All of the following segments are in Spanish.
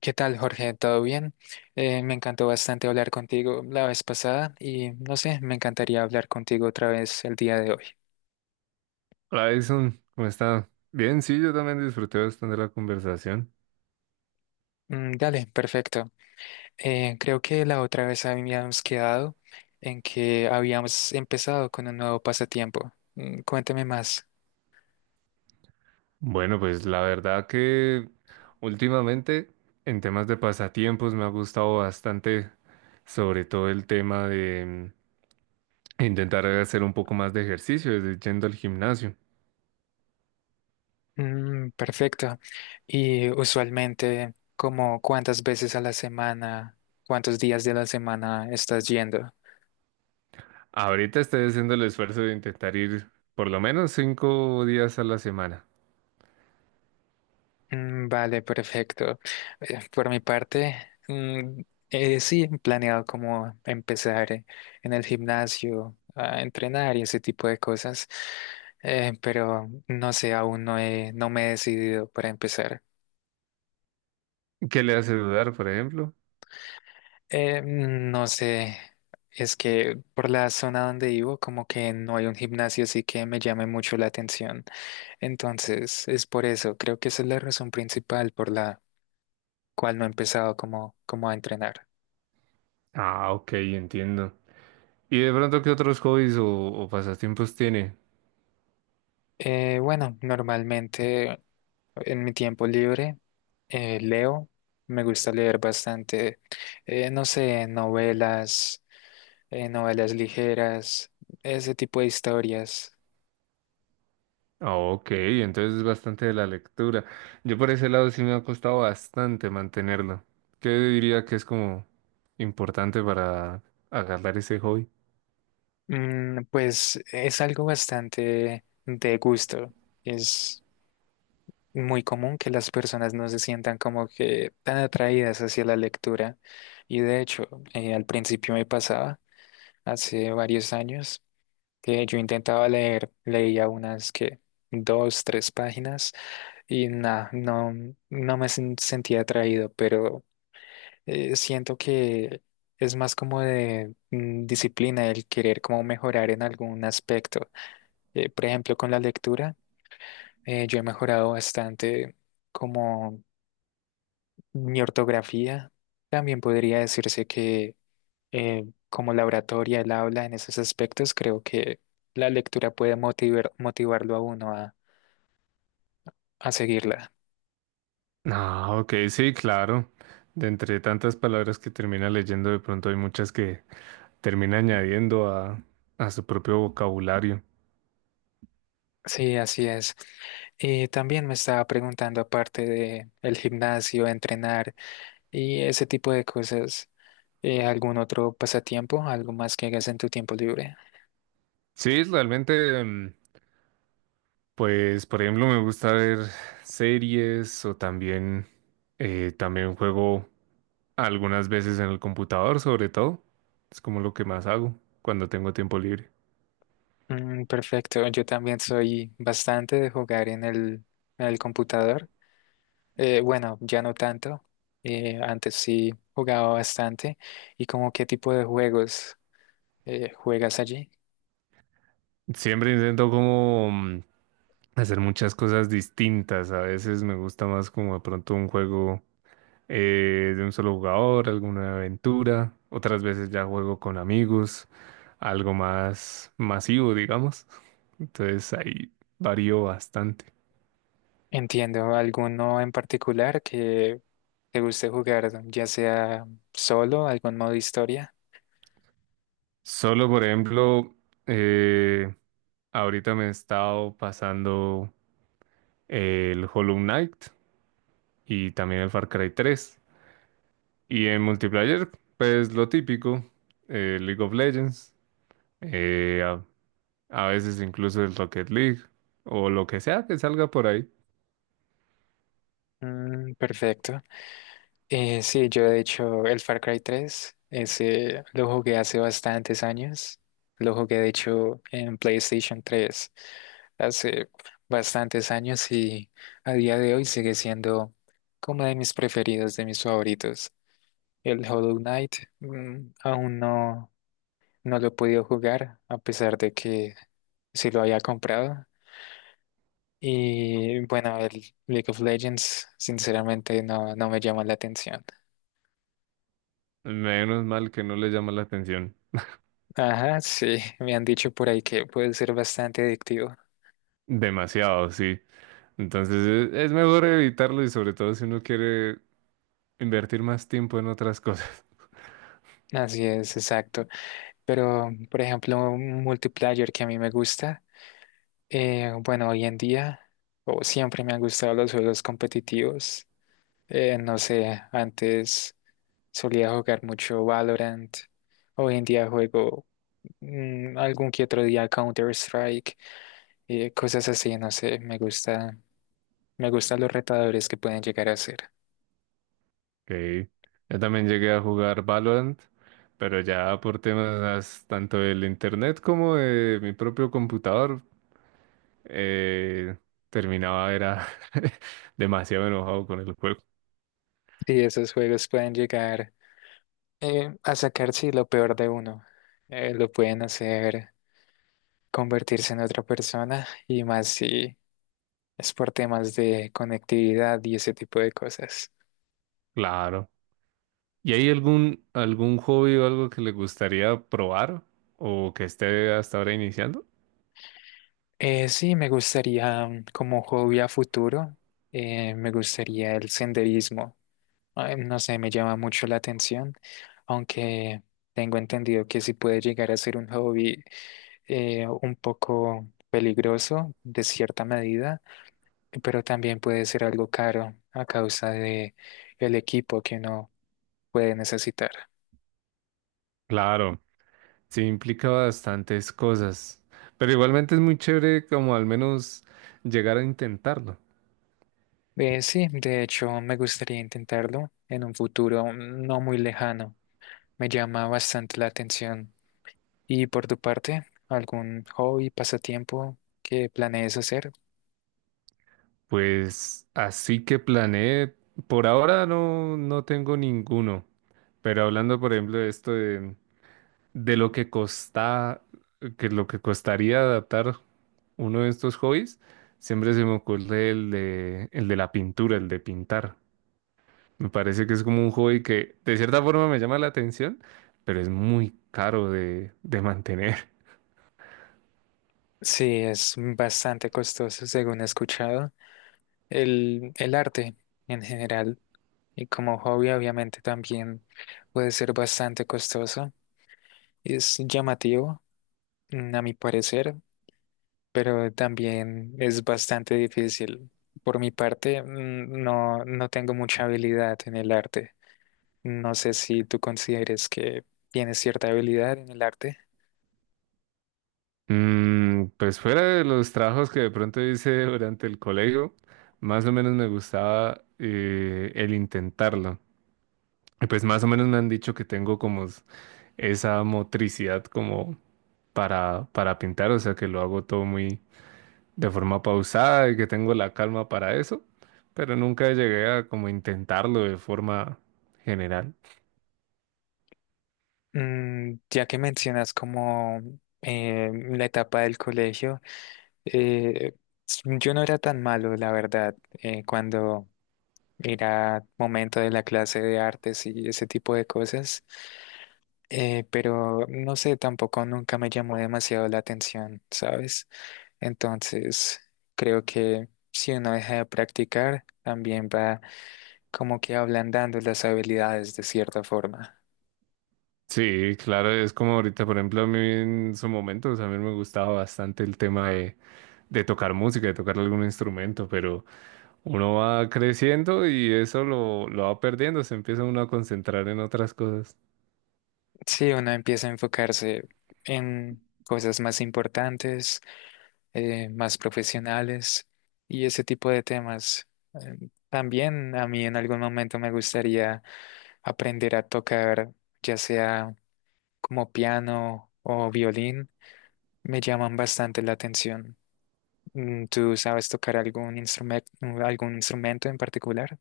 ¿Qué tal, Jorge? ¿Todo bien? Me encantó bastante hablar contigo la vez pasada y no sé, me encantaría hablar contigo otra vez el día de hoy. Hola Edison, ¿cómo está? Bien, sí, yo también disfruté bastante la conversación. Mm, dale, perfecto. Creo que la otra vez habíamos quedado en que habíamos empezado con un nuevo pasatiempo. Mm, cuéntame más. Bueno, pues la verdad que últimamente en temas de pasatiempos me ha gustado bastante, sobre todo el tema de intentar hacer un poco más de ejercicio, desde yendo al gimnasio. Mm, perfecto. Y usualmente, ¿como cuántas veces a la semana, cuántos días de la semana estás yendo? Ahorita estoy haciendo el esfuerzo de intentar ir por lo menos 5 días a la semana. Mm, vale, perfecto. Por mi parte, mm, sí, he planeado como empezar en el gimnasio a entrenar y ese tipo de cosas, pero no sé, aún no he, no me he decidido para empezar. ¿Qué le hace dudar, por ejemplo? No sé, es que por la zona donde vivo como que no hay un gimnasio así que me llame mucho la atención. Entonces, es por eso, creo que esa es la razón principal por la cual no he empezado como a entrenar. Ah, ok, entiendo. ¿Y de pronto qué otros hobbies o pasatiempos tiene? Bueno, normalmente en mi tiempo libre leo, me gusta leer bastante, no sé, novelas, novelas ligeras, ese tipo de historias. Ah, ok, entonces es bastante de la lectura. Yo por ese lado sí me ha costado bastante mantenerlo. ¿Qué diría que es como importante para agarrar ese hobby? Mm, pues es algo bastante de gusto. Es muy común que las personas no se sientan como que tan atraídas hacia la lectura. Y de hecho, al principio me pasaba, hace varios años, que yo intentaba leer, leía unas que dos, tres páginas y nada, no, sentía atraído, pero siento que es más como de disciplina el querer como mejorar en algún aspecto. Por ejemplo, con la lectura, yo he mejorado bastante como mi ortografía. También podría decirse que eh, como la oratoria, el habla en esos aspectos, creo que la lectura puede motivarlo a uno a seguirla. Ah, ok, sí, claro. De entre tantas palabras que termina leyendo, de pronto hay muchas que termina añadiendo a su propio vocabulario. Sí, así es. Y también me estaba preguntando, aparte de el gimnasio, entrenar y ese tipo de cosas, ¿algún otro pasatiempo, algo más que hagas en tu tiempo libre? Sí, realmente, mm, pues, por ejemplo, me gusta ver series o también, también juego. Algunas veces en el computador, sobre todo. Es como lo que más hago cuando tengo tiempo libre. Mm, perfecto, yo también soy bastante de jugar en el computador. Bueno, ya no tanto. Antes sí jugaba bastante. ¿Y como qué tipo de juegos juegas allí? Siempre intento como hacer muchas cosas distintas. A veces me gusta más como de pronto un juego de un solo jugador, alguna aventura. Otras veces ya juego con amigos, algo más masivo, digamos. Entonces ahí varío bastante. Entiendo, ¿alguno en particular que te guste jugar, ya sea solo, algún modo historia? Solo, por ejemplo, eh, ahorita me he estado pasando el Hollow Knight y también el Far Cry 3. Y en multiplayer, pues lo típico, League of Legends, eh, a, a veces incluso el Rocket League o lo que sea que salga por ahí. Mm, perfecto. Sí, yo de hecho el Far Cry 3, ese lo jugué hace bastantes años. Lo jugué de hecho en PlayStation 3 hace bastantes años y a día de hoy sigue siendo como de mis preferidos, de mis favoritos. El Hollow Knight, aún no, no lo he podido jugar a pesar de que sí lo había comprado. Y bueno, el League of Legends sinceramente no, no me llama la atención. Menos mal que no le llama la atención. Ajá, sí, me han dicho por ahí que puede ser bastante adictivo. Demasiado, sí. Entonces es mejor evitarlo, y sobre todo si uno quiere invertir más tiempo en otras cosas. Así es, exacto. Pero, por ejemplo, un multiplayer que a mí me gusta, bueno, hoy en día, o siempre me han gustado los juegos competitivos. No sé, antes solía jugar mucho Valorant. Hoy en día juego algún que otro día Counter-Strike, cosas así, no sé, Me gustan los retadores que pueden llegar a ser. Ok. Yo también llegué a jugar Valorant, pero ya por temas tanto del internet como de mi propio computador eh, terminaba era demasiado enojado con el juego. Sí, esos juegos pueden llegar a sacar, sí, lo peor de uno. Lo pueden hacer convertirse en otra persona y más si es por temas de conectividad y ese tipo de cosas. Claro. ¿Y hay algún hobby o algo que le gustaría probar o que esté hasta ahora iniciando? Sí, me gustaría como hobby a futuro, me gustaría el senderismo. Ay, no sé, me llama mucho la atención, aunque tengo entendido que sí puede llegar a ser un hobby un poco peligroso de cierta medida, pero también puede ser algo caro a causa de el equipo que uno puede necesitar. Claro, sí implica bastantes cosas, pero igualmente es muy chévere como al menos llegar a intentarlo. Sí, de hecho, me gustaría intentarlo en un futuro no muy lejano. Me llama bastante la atención. ¿Y por tu parte, algún hobby, pasatiempo que planees hacer? Pues así que planeé, por ahora no tengo ninguno. Pero hablando, por ejemplo, de esto de lo que costa, que lo que costaría adaptar uno de estos hobbies, siempre se me ocurre el de la pintura, el de pintar. Me parece que es como un hobby que de cierta forma me llama la atención, pero es muy caro de mantener. Sí, es bastante costoso, según he escuchado. El arte en general y como hobby obviamente también puede ser bastante costoso. Es llamativo, a mi parecer, pero también es bastante difícil. Por mi parte, no, no tengo mucha habilidad en el arte. No sé si tú consideres que tienes cierta habilidad en el arte. Mm, pues fuera de los trabajos que de pronto hice durante el colegio, más o menos me gustaba el intentarlo. Y pues más o menos me han dicho que tengo como esa motricidad como para pintar, o sea que lo hago todo muy de forma pausada y que tengo la calma para eso, pero nunca llegué a como intentarlo de forma general. Mm, ya que mencionas como la etapa del colegio, Eh, yo no era tan malo, la verdad, cuando era momento de la clase de artes y ese tipo de cosas, pero no sé, tampoco nunca me llamó demasiado la atención, ¿sabes? Entonces, creo que si uno deja de practicar, también va como que ablandando las habilidades de cierta forma. Sí, claro, es como ahorita, por ejemplo, a mí en su momento, o sea, a mí me gustaba bastante el tema de tocar música, de tocar algún instrumento, pero uno va creciendo y eso lo va perdiendo, se empieza uno a concentrar en otras cosas. Si uno empieza a enfocarse en cosas más importantes, más profesionales y ese tipo de temas. También a mí en algún momento me gustaría aprender a tocar, ya sea como piano o violín, me llaman bastante la atención. Mm, ¿tú sabes tocar algún instrumento en particular?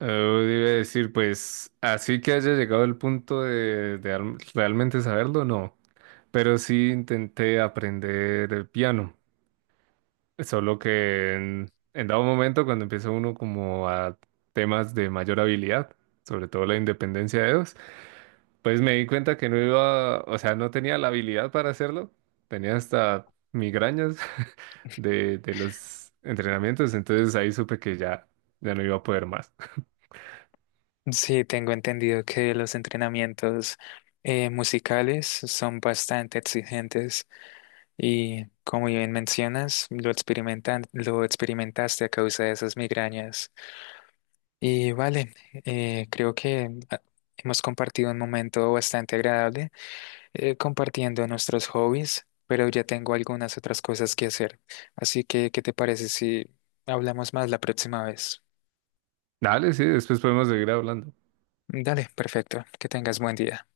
Eh, Iba a decir, pues, así que haya llegado el punto de realmente saberlo, no. Pero sí intenté aprender el piano, solo que en dado momento cuando empieza uno como a temas de mayor habilidad, sobre todo la independencia de dedos, pues me di cuenta que no iba, o sea, no tenía la habilidad para hacerlo, tenía hasta migrañas de los entrenamientos, entonces ahí supe que ya, ya no iba a poder más. Sí, tengo entendido que los entrenamientos musicales son bastante exigentes. Y como bien mencionas, lo experimentaste a causa de esas migrañas. Y vale, creo que hemos compartido un momento bastante agradable, compartiendo nuestros hobbies, pero ya tengo algunas otras cosas que hacer. Así que, ¿qué te parece si hablamos más la próxima vez? Dale, sí, después podemos seguir hablando. Dale, perfecto. Que tengas buen día.